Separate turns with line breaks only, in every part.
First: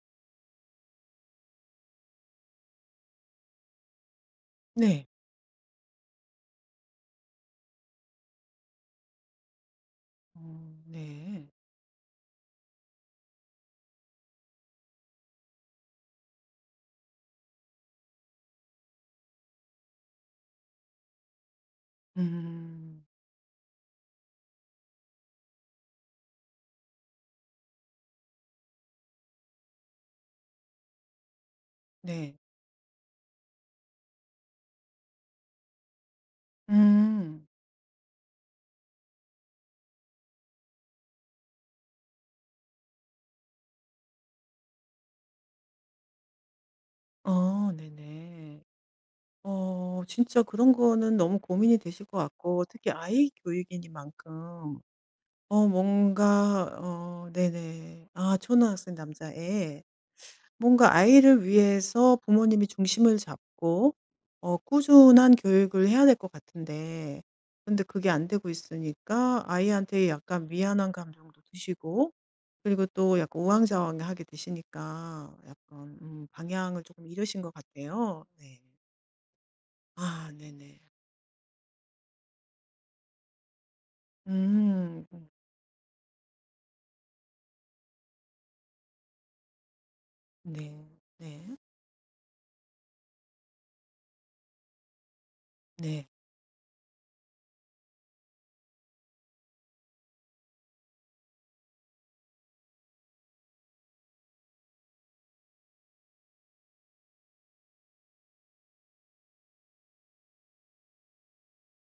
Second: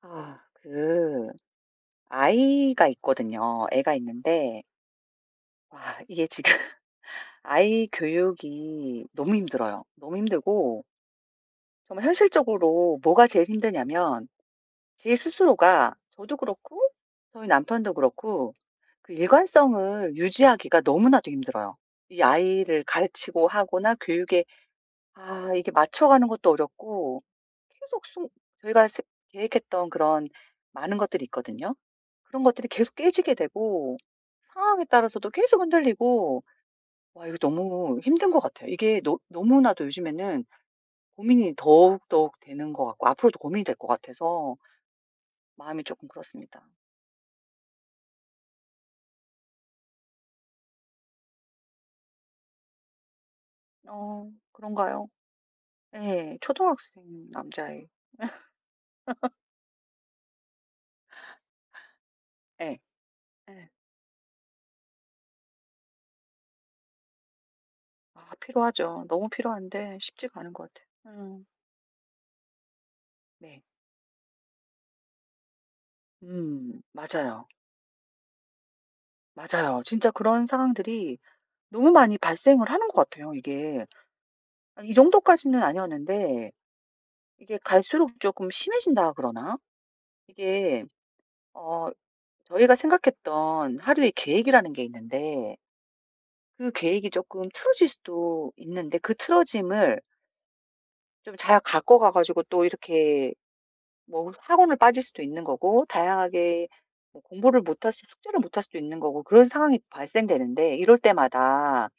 아 그 아이가 있거든요. 애가 있는데
네.
와 이게 지금 아이 교육이 너무 힘들어요. 너무
어
힘들고
네.
정말 현실적으로 뭐가 제일 힘드냐면 제 스스로가 저도 그렇고 저희 남편도 그렇고 그 일관성을 유지하기가 너무나도 힘들어요. 이 아이를
음.
가르치고 하거나 교육에 아 이게 맞춰가는 것도 어렵고 계속 순 저희가 세 계획했던 그런 많은 것들이 있거든요.
네.
그런 것들이 계속 깨지게 되고 상황에 따라서도 계속 흔들리고 와 이거
음.
너무 힘든 것 같아요. 이게 너 너무나도 요즘에는 고민이 더욱더욱 되는 것 같고 앞으로도 고민이 될 것 같아서 마음이 조금 그렇습니다.
어 네네. 어 진짜 그런 거는 너무 고민이 되실 것 같고 특히 아이
어
교육이니만큼
그런가요?
어
예.
뭔가
초등학생
어
남자애.
네네. 아 초등학생 남자애. 뭔가 아이를 위해서 부모님이
예.
중심을
예.
잡고 어 꾸준한 교육을 해야 될 것 같은데 근데 그게 안
아
되고
필요하죠. 너무
있으니까
필요한데
아이한테
쉽지가
약간
않은 것 같아요.
미안한 감정도
음.
드시고 그리고 또 약간
네.
우왕좌왕하게 되시니까 약간
음.
방향을 조금 잃으신
맞아요.
것 같아요. 네.
맞아요. 진짜
아
그런
네네.
상황들이 너무 많이 발생을 하는 것 같아요 이게. 아 이
음. 음.
정도까지는 아니었는데 이게 갈수록 조금 심해진다 그러나? 이게
네. 네.
어 저희가 생각했던 하루의 계획이라는 게 있는데
네.
그 계획이 조금 틀어질 수도 있는데 그 틀어짐을 좀 잘 갖고 가 가지고 또 이렇게 뭐 학원을 빠질 수도 있는 거고 다양하게 뭐 공부를 못할 수 숙제를 못할 수도 있는 거고 그런 상황이 발생되는데 이럴 때마다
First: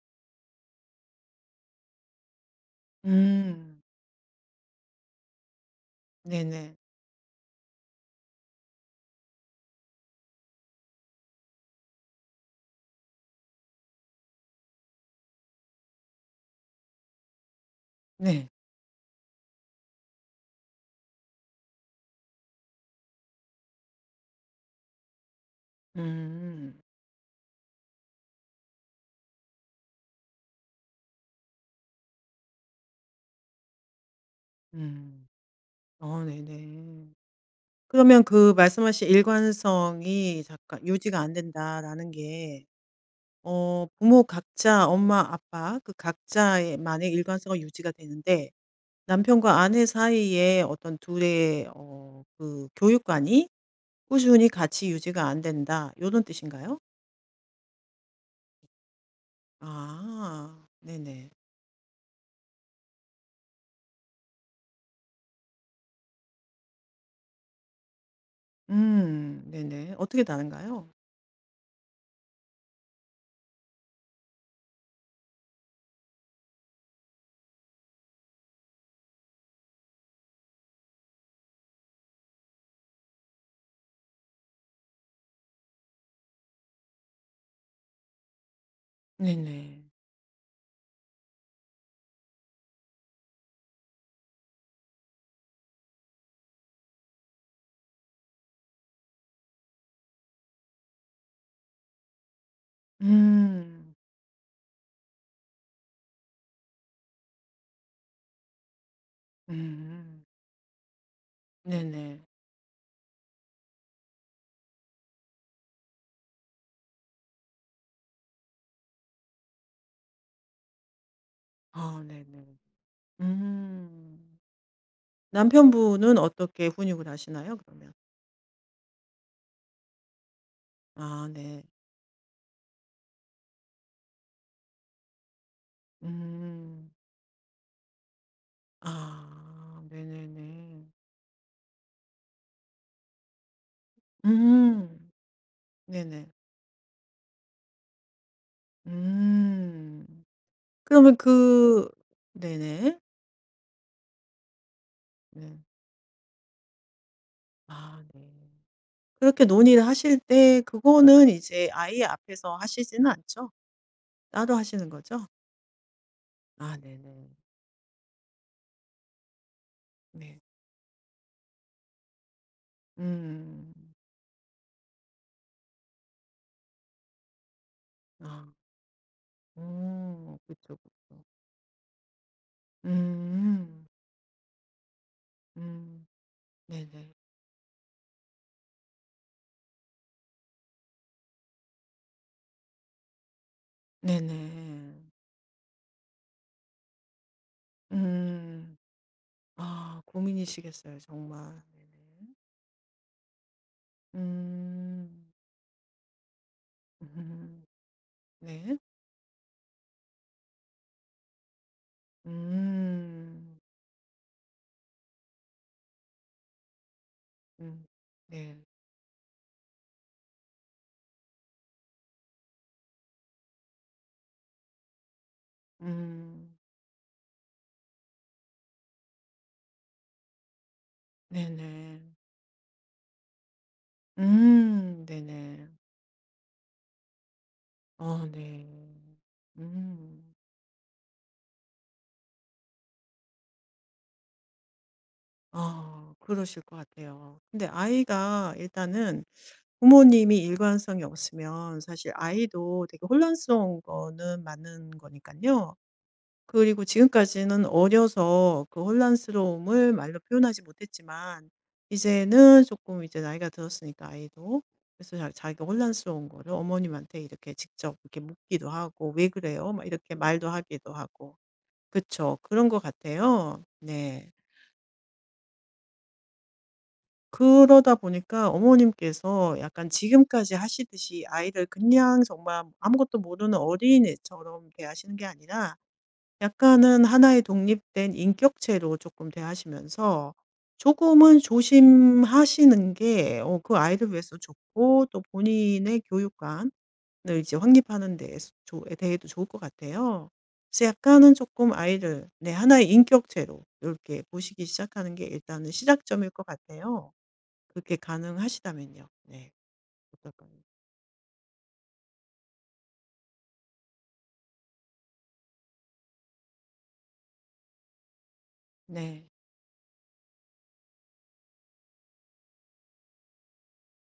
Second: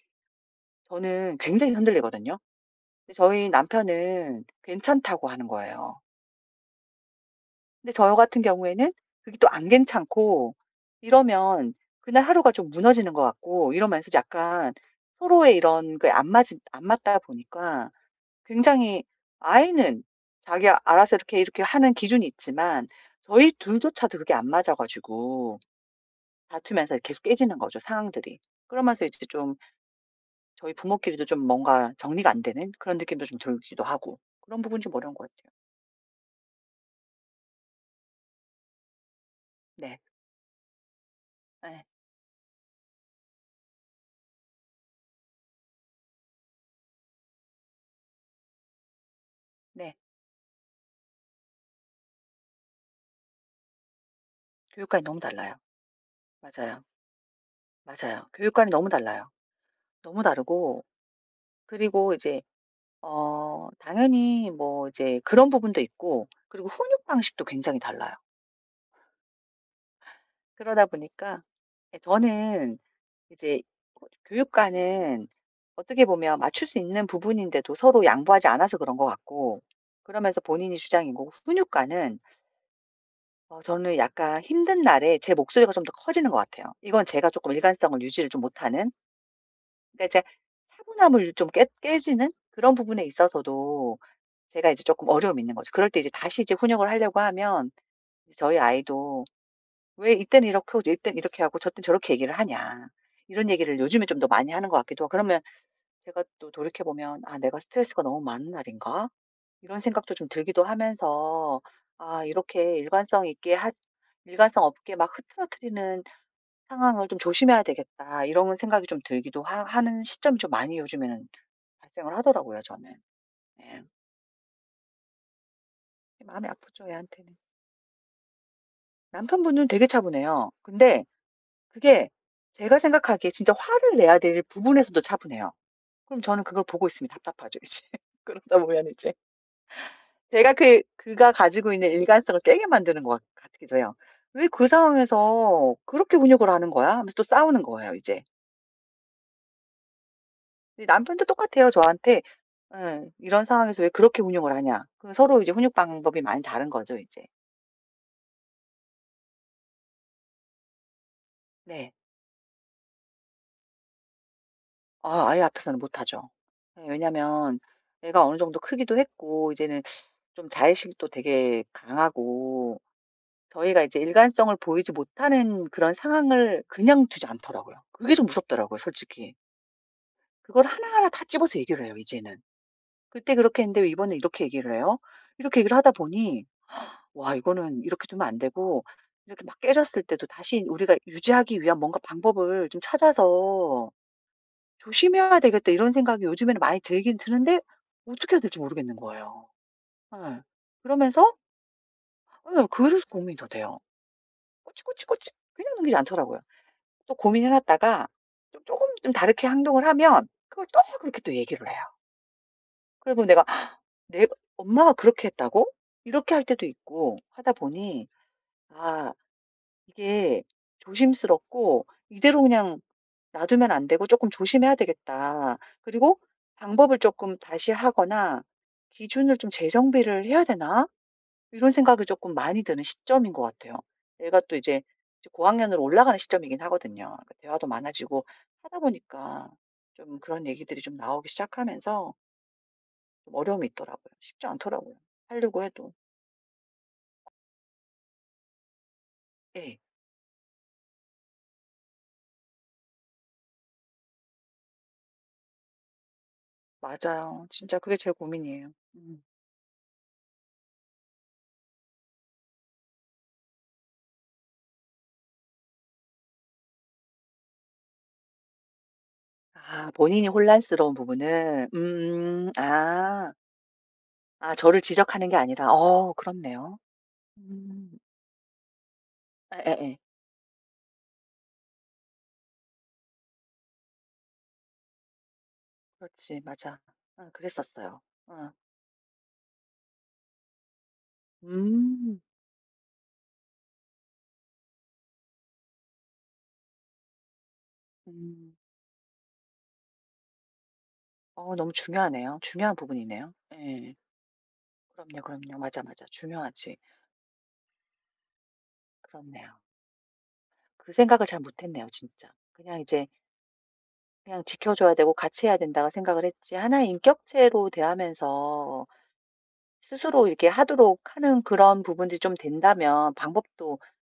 저는 굉장히 흔들리거든요. 근데 저희
음.
남편은 괜찮다고 하는 거예요.
네네.
근데 저 같은 경우에는 그게 또 안 괜찮고 이러면 그날 하루가 좀 무너지는 것 같고 이러면서 약간 서로의 이런 그게 안 맞다 보니까
네.
굉장히 아이는 자기가 알아서 이렇게 하는 기준이 있지만 저희 둘조차도 그게 안 맞아 가지고
음.
다투면서 계속 깨지는 거죠, 상황들이. 그러면서 이제 좀 저희 부모끼리도 좀 뭔가 정리가 안 되는 그런 느낌도 좀 들기도 하고 그런 부분이 좀 어려운 것
음.
같아요.
어 네네. 그러면 그 말씀하신
네.
일관성이 잠깐 유지가 안
네,
된다라는 게 어 부모 각자 엄마 아빠 그 각자의 만의 일관성은 유지가 되는데 남편과 아내
네.
사이에 어떤 둘의 어 그 교육관이 꾸준히 같이
교육관이 너무
유지가 안
달라요.
된다. 요런 뜻인가요?
맞아요. 맞아요. 교육관이 너무 달라요. 너무
아
다르고
네네.
그리고 이제 어 당연히 뭐 이제 그런 부분도 있고 그리고 훈육 방식도 굉장히 달라요.
네네. 어떻게
그러다
다른가요?
보니까 예 저는 이제 어 교육관은 어떻게 보면 맞출 수 있는 부분인데도 서로 양보하지 않아서 그런 것 같고 그러면서 본인이 주장인 거고 훈육관은 어 저는 약간 힘든 날에 제 목소리가 좀 더 커지는 것 같아요. 이건 제가 조금 일관성을 유지를 좀 못하는
네네.
그러니까 이제 차분함을 좀 깨 깨지는 그런 부분에 있어서도 제가 이제 조금 어려움이 있는 거죠. 그럴 때 이제 다시 이제 훈육을 하려고 하면 저희 아이도 "왜 이때는 이렇게 하고 이때는 이렇게 하고 저때는 저렇게 얘기를 하냐." 이런 얘기를
음.
요즘에 좀 더 많이 하는 것 같기도 하고 그러면 제가 또 돌이켜 보면 '아 내가 스트레스가 너무 많은 날인가?' 이런 생각도
음.
좀 들기도 하면서
네네.
'아 이렇게 일관성 있게 하 일관성 없게 막 흐트러트리는 상황을 좀 조심해야 되겠다.' 이런 생각이 좀 들기도 하 하는 시점이 좀 많이 요즘에는
아
발생을
네네.
하더라고요 저는. 예.
음. 남편분은
마음이
어떻게
아프죠
훈육을
애한테는.
하시나요 그러면?
남편분은 되게 차분해요. 근데
아 네.
그게 제가 생각하기에 진짜 화를 내야 될 부분에서도 차분해요. 그럼 저는 그걸 보고
음.
있으면 답답하죠 이제. 그러다 보면 이제
아
제가 그
네네네.
그가 가지고 있는 일관성을 깨게 만드는 것 같기도 해요. '왜 그
음.
상황에서 그렇게
네네.
훈육을 하는 거야?' 하면서 또 싸우는 거예요 이제.
음.
근데
그러면
남편도 똑같아요
그
저한테.
네네.
예. "이런 상황에서 왜 그렇게 훈육을 하냐." 그 서로 이제
네.
훈육 방법이 많이 다른 거죠 이제.
아 네. 그렇게 논의를 하실 때 그거는 이제
네.
아이 앞에서 하시지는 않죠? 따로 하시는 거죠?
아 아이 앞에서는 못하죠.
아
예
네네.
왜냐면 애가 어느 정도 크기도 했고 이제는
네.
좀 자의식도 되게 강하고
음.
저희가 이제 일관성을 보이지 못하는 그런 상황을 그냥 두지 않더라고요. 그게 좀
아.
무섭더라고요 솔직히.
오,
그걸
그쵸,
하나하나 다
그쵸.
집어서 얘기를 해요 이제는. "그때 그렇게 했는데
음.
왜 이번에 이렇게 얘기를 해요?" 이렇게 얘기를 하다
음.
보니
네네.
와 이거는 이렇게 두면 안 되고 이렇게 막 깨졌을 때도 다시 우리가 유지하기 위한 뭔가 방법을 좀 찾아서
네네.
'조심해야 되겠다.' 이런 생각이 요즘에는 많이 들긴 드는데 어떻게 해야 될지
음.
모르겠는 거예요.
아
예.
고민이시겠어요
그러면서
정말. 네네.
예 그래서 고민이 더 돼요.
음.
꼬치꼬치꼬치 그냥 넘기지 않더라고요. 또 고민해
음.
놨다가 조
네.
금 좀 다르게 행동을 하면 그걸 또 그렇게 또 얘기를 해요. 그러면 내가
음.
"아, '내 엄마가 그렇게 했다고?' 이렇게 할 때도 있고 하다
음.
보니
네.
아 이게 조심스럽고 이대로 그냥 놔두면 안 되고 조금 조심해야 되겠다. 그리고
음.
방법을 조금 다시 하거나 '기준을 좀 재정비를 해야 되나?' 이런
네네.
생각이 조금 많이 드는 시점인 것 같아요. 내가 또 이제 이제
네네.
고학년으로 올라가는 시점이긴 하거든요. 그 대화도 많아지고
어
하다
네.
보니까 좀
음.
그런 얘기들이 좀 나오기 시작하면서 좀 어려움이 있더라고요. 쉽지 않더라고요, 하려고 해도.
아 그러실 것 같아요. 근데 아이가 일단은
예.
부모님이 일관성이 없으면 사실 아이도 되게 혼란스러운 거는 맞는 거니까요. 그리고
맞아요.
지금까지는
진짜 그게 제일
어려서
고민이에요.
그
음.
혼란스러움을 말로 표현하지 못했지만 이제는 조금 이제 나이가 들었으니까 아이도 그래서 자 자기가 혼란스러운 거를 어머님한테 이렇게 직접 이렇게 묻기도 하고 "왜 그래요?" 막
아
이렇게
본인이
말도
혼란스러운
하기도 하고.
부분을.
그쵸.
음.
그런 것
아.
같아요. 네.
아 저를 지적하는 게 아니라. 어 그렇네요. 음.
그러다 보니까
에,
어머님께서
에,
약간
에.
지금까지 하시듯이 아이를 그냥 정말 아무것도 모르는 어린애처럼 대하시는 게 아니라
그렇지. 맞아.
약간은
아,
하나의
그랬었어요.
독립된
아,
인격체로 조금 대하시면서 조금은
음.
조심하시는 게 어 그 아이를 위해서 좋고 또 본인의 교육관을 이제 확립하는 데
음.
에 대해도 좋을 것 같아요. 그래서 약간은
어 너무
조금 아이를
중요하네요.
네
중요한
하나의
부분이네요.
인격체로 이
예.
렇게 보시기 시작하는
그럼요,
게
그럼요.
일단은
맞아, 맞아.
시작점일 것
중요하지.
같아요. 그렇게 가능하시다면요. 네.
그렇네요.
어떨까요?
그 생각을 잘 못했네요 진짜. 그냥 이제 그냥 지켜줘야 되고 같이 해야 된다고 생각을 했지 하나의 인격체로 대하면서
네.
스스로 이렇게 하도록 하는 그런 부분들이 좀 된다면 방법도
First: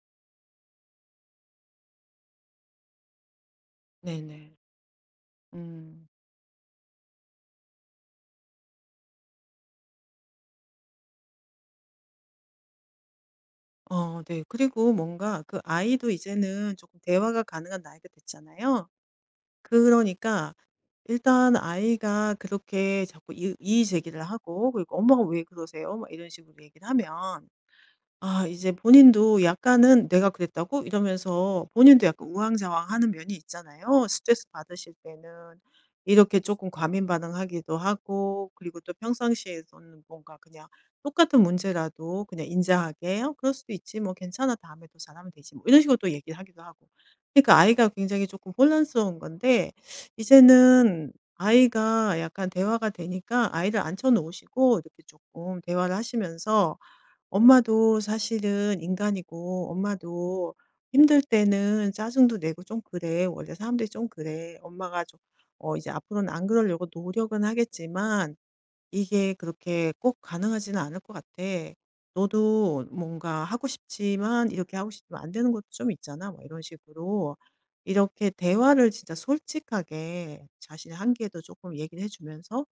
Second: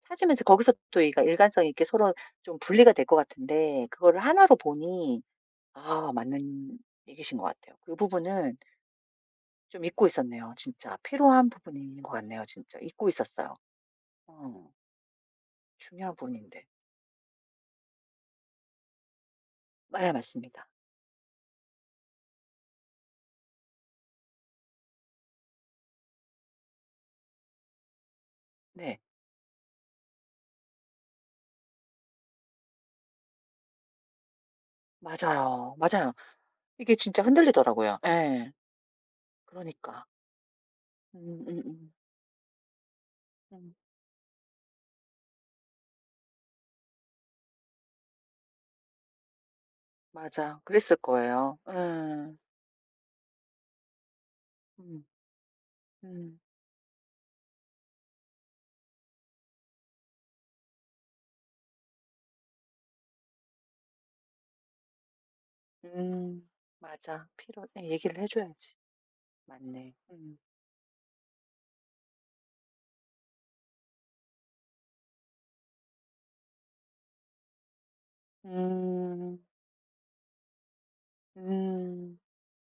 찾으면서 거기서 또 이가 일관성 있게 서로 좀 분리가 될 것 같은데 그거를 하나로
네네.
보니
음.
아 맞는 얘기신 것 같아요. 그 부분은 좀 잊고 있었네요 진짜. 필요한 부분이 있는 것 같네요 진짜. 잊고 있었어요.
어 네.
어
그리고 뭔가 그 아이도
중요한 부분인데.
이제는 조금 대화가 가능한 나이가 됐잖아요.
맞아
그러니까
맞습니다.
일단 아이가 그렇게 자꾸 이의 제기를 하고 그리고 "엄마가 왜 그러세요?" 막 이런 식으로 얘기를 하면 아 이제
네.
본인도 약간은 '내가 그랬다고?' 이러면서 본인도 약간 우왕좌왕하는 면이 있잖아요. 스트레스 받으실 때는
맞아요. 맞아요.
이렇게 조금
이게
과민
진짜
반응하기도
흔들리더라고요.
하고
예.
그리고 또 평상시에서는
그러니까.
뭔가 그냥 똑같은
음.
문제라도 그냥 인자하게 "어 그럴
음,
수도
음.
있지. 뭐 괜찮아. 다음에 또 잘하면 되지." 뭐 이런 식으로 또 얘기를 하기도 하고. 그러니까 아이가 굉장히 조금 혼란스러운 건데
맞아. 그랬을
이제는
거예요.
아이가
예.
약간 대화가 되니까 아이를 앉혀 놓으시고 이렇게
음.
조금 대화를
음.
하시면서 엄마도 사실은 인간이고 엄마도 힘들 때는 짜증도 내고 좀 그래. 원래 사람들이 좀 그래. 엄마가 좀, 어, 이제 앞으로는
음.
안 그러려고
맞아.
노력은
필요 얘기를 해
하겠지만
줘야지.
이게 그렇게
맞네.
꼭
음.
가능하지는 않을 것 같아. 너도 뭔가 하고 싶지만 이렇게 하고 싶으면 안 되는 것도 좀 있잖아. 뭐 이런 식으로. 이렇게 대화를 진짜
음.
솔직하게 자신의 한계도 조금 얘기를
음.
해주면서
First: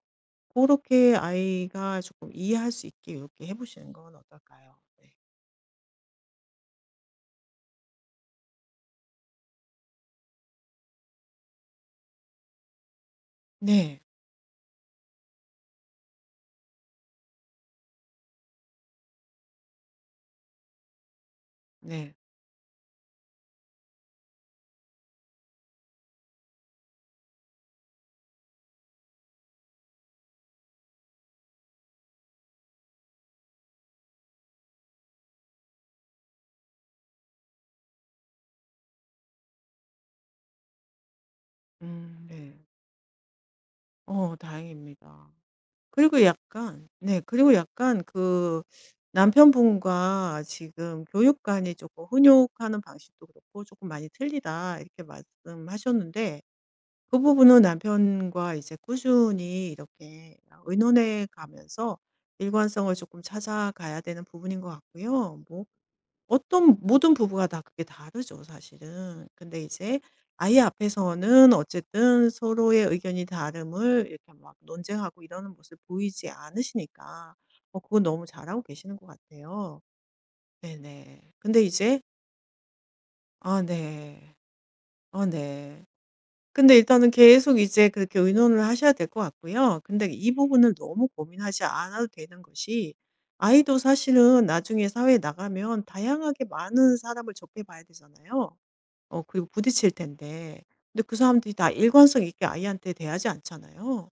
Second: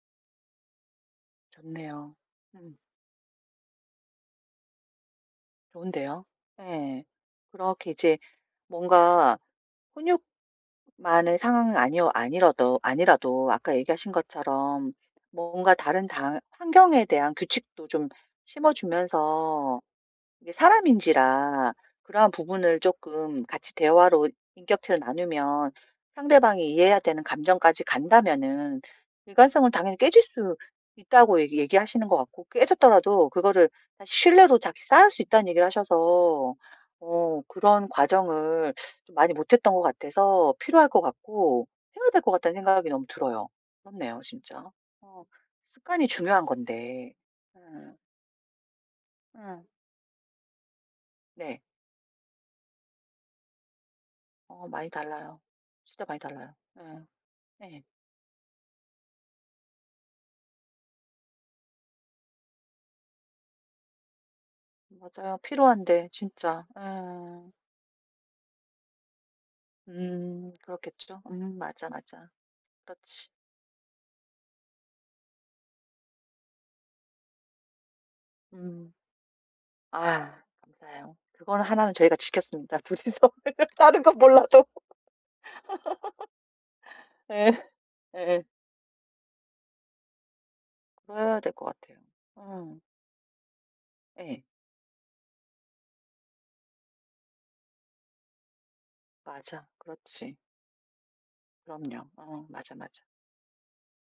그렇게 아이가
좋네요.
조금 이해할
음.
수 있게 이렇게 해 보시는 건 어떨까요? 네.
좋은데요. 예. 그렇게 이제 뭔가 훈육만의 상황은 아니어 아니라도 아니라도 아까
네.
얘기하신 것처럼 뭔가 다른 당 환경에 대한 규칙도 좀 심어 주면서 이게 사람인지라
네.
그러한 부분을 조금 같이 대화로 인격체를 나누면 상대방이 이해해야 되는 감정까지 간다면은 일관성은 당연히 깨질 수 있다고 얘기하시는 것 같고 깨졌더라도 그거를 다시 신뢰로 다시 쌓을 수 있다는 얘기를 하셔서 어 그런 과정을 좀 많이 못했던 것 같아서 필요할 것 같고 해야 될
음.
것
네.
같다는 생각이 너무 들어요. 그렇네요
어
진짜. 어
다행입니다.
습관이
그리고
중요한
약간
건데.
네 그리고
음.
약간 그
음.
남편분과 지금
네.
교육관이 조금 훈육하는 방식도 그렇고 조금 많이
어
틀리다."
많이
이렇게
달라요. 진짜 많이
말씀하셨는데
달라요. 예.
그 부분은
예.
남편과 이제 꾸준히 이렇게 의논해 가면서 일관성을 조금 찾아가야 되는 부분인 것
맞아요.
같고요. 뭐
필요한데 진짜.
어떤
예.
모든 부부가 다 그게 다르죠, 사실은. 근데 이제 아이
그렇겠죠.
앞에서는
맞아, 맞아.
어쨌든 서로의 의견이
그렇지.
다름을 이렇게 막 논쟁하고 이러는 모습 보이지 않으시니까 어 그건 너무 잘하고
음.
계시는 것 같아요.
아 감사해요.
네네. 근데
그거는 하나는
이제
저희가 지켰습니다, 둘이서.
아
다른 건
네.
몰라도.
아 네. 근데 일단은
예.
계속 이제 그렇게
예.
의논을 하셔야 될 것 같고요. 근데 이 부분을 너무
그래야 될
고민하지
것 같아요.
않아도 되는
응
것이 아이도
예.
사실은 나중에 사회에 나가면 다양하게 많은 사람을 접해 봐야 되잖아요. 어 그리고
맞아.
부딪힐
그렇지.
텐데. 근데 그 사람들이 다
그럼요.
일관성
어
있게
맞아,
아이한테
맞아.
대하지 않잖아요.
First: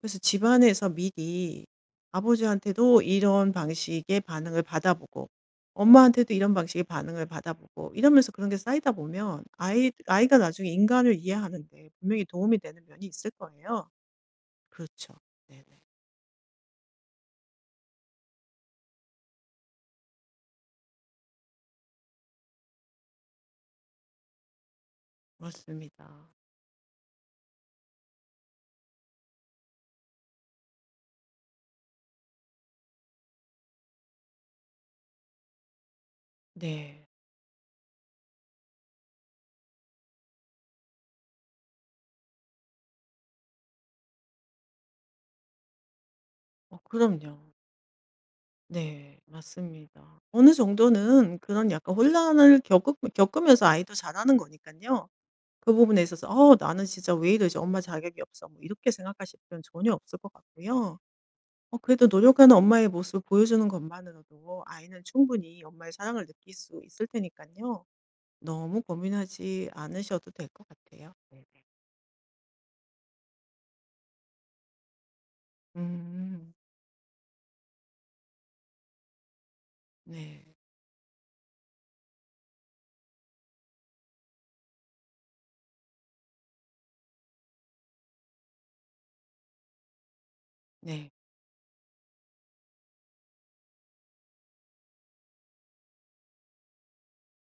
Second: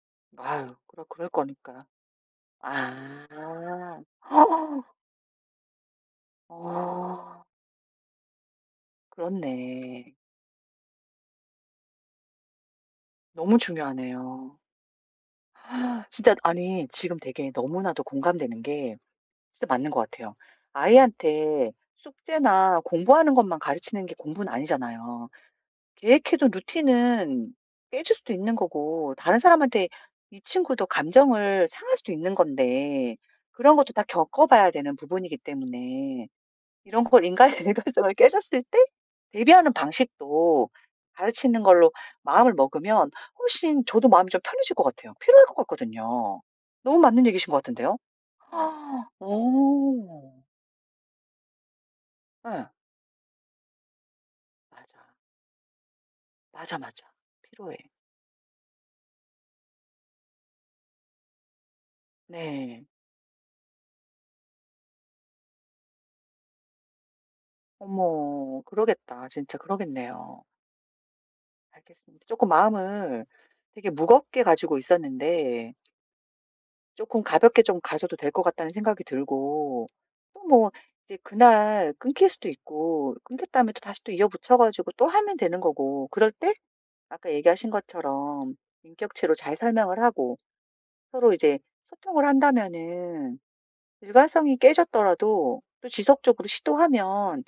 그래서
아유
집안에서
그럴
미리
거니까.
아버지한테도 이런
아.
방식의 반응을 받아보고 엄마한테도 이런 방식의 반응을
어
받아보고 이러면서 그런 게 쌓이다 보면 아이
그렇네.
아이가 나중에 인간을 이해하는 데 분명히 도움이 되는 면이 있을
너무
거예요.
중요하네요.
그렇죠. 네네.
진짜 아니 지금 되게 너무나도 공감되는 게 진짜 맞는 것 같아요. 아이한테 숙제나 공부하는 것만 가르치는 게 공부는 아니잖아요.
맞습니다.
계획해둔 루틴은 깨질 수도 있는 거고 다른 사람한테 이 친구도 감정을 상할 수도 있는 건데 그런 것도 다 겪어봐야 되는 부분이기 때문에 이런
네.
걸 인간의 일관성을 깨졌을 때 대비하는 방식도 가르치는 걸로 마음을 먹으면 훨씬 저도 마음이 좀 편해질 것 같아요. 필요할 것 같거든요.
어
너무 맞는 얘기신
그럼요.
것 같은데요?
네. 맞습니다.
오!
어느 정도는 그런 약간 혼란을
예.
겪으면서 아이도 자라는 거니까
맞아.
요 그 부분에 있어서 '어
맞아,
나는
맞아.
진짜 왜 이러지?
필요해.
엄마 자격이 없어.' 뭐 이렇게 생각하실 필요는 전혀 없을 것 같고요. 어 그래도 노력하는
네.
엄마의 모습을 보여주는 것만으로도 아이는 충분히 엄마의 사랑을 느낄 수 있을 테니까요.
어머.
너무
그러겠다. 진짜
고민하지 않으셔도
그러겠네요.
될 것 같아요. 네네.
알겠습니다. 조금 마음을 되게 무겁게 가지고 있었는데
음.
조금 가볍게 좀 가셔도 될 것 같다는 생각이 들고 또
네.
뭐 이제 그날 끊길 수도 있고 끊겼다면 또 다시 또 이어붙여 가지고 또 하면 되는 거고 그럴 때 아까 얘기하신 것처럼 인격체로 잘 설명을 하고
네.
서로 이제 소통을 한다면은 일관성이 깨졌더라도 또 지속적으로 시도하면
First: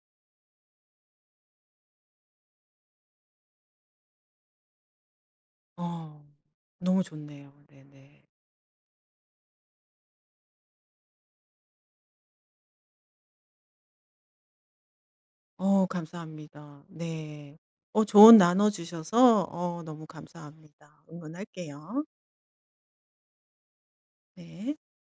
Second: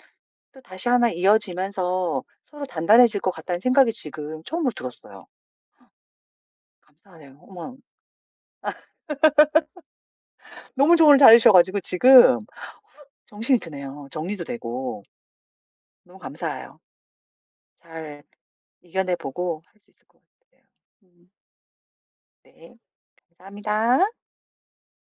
또 다시 하나 이어지면서 서로 단단해질 것 같다는 생각이 지금 처음으로 들었어요.
어. 너무
감사하네요.
좋네요.
어머
네네.
너무 조언을 잘해 주셔 가지고 지금 정신이 드네요. 정리도 되고.
어
너무 감사해요.
감사합니다. 네. 어
잘
조언 나눠
이겨내
주셔서
보고 할
어
수
너무
있을 것 같아요.
감사합니다.
음
응원할게요.
네. 감사합니다.
네.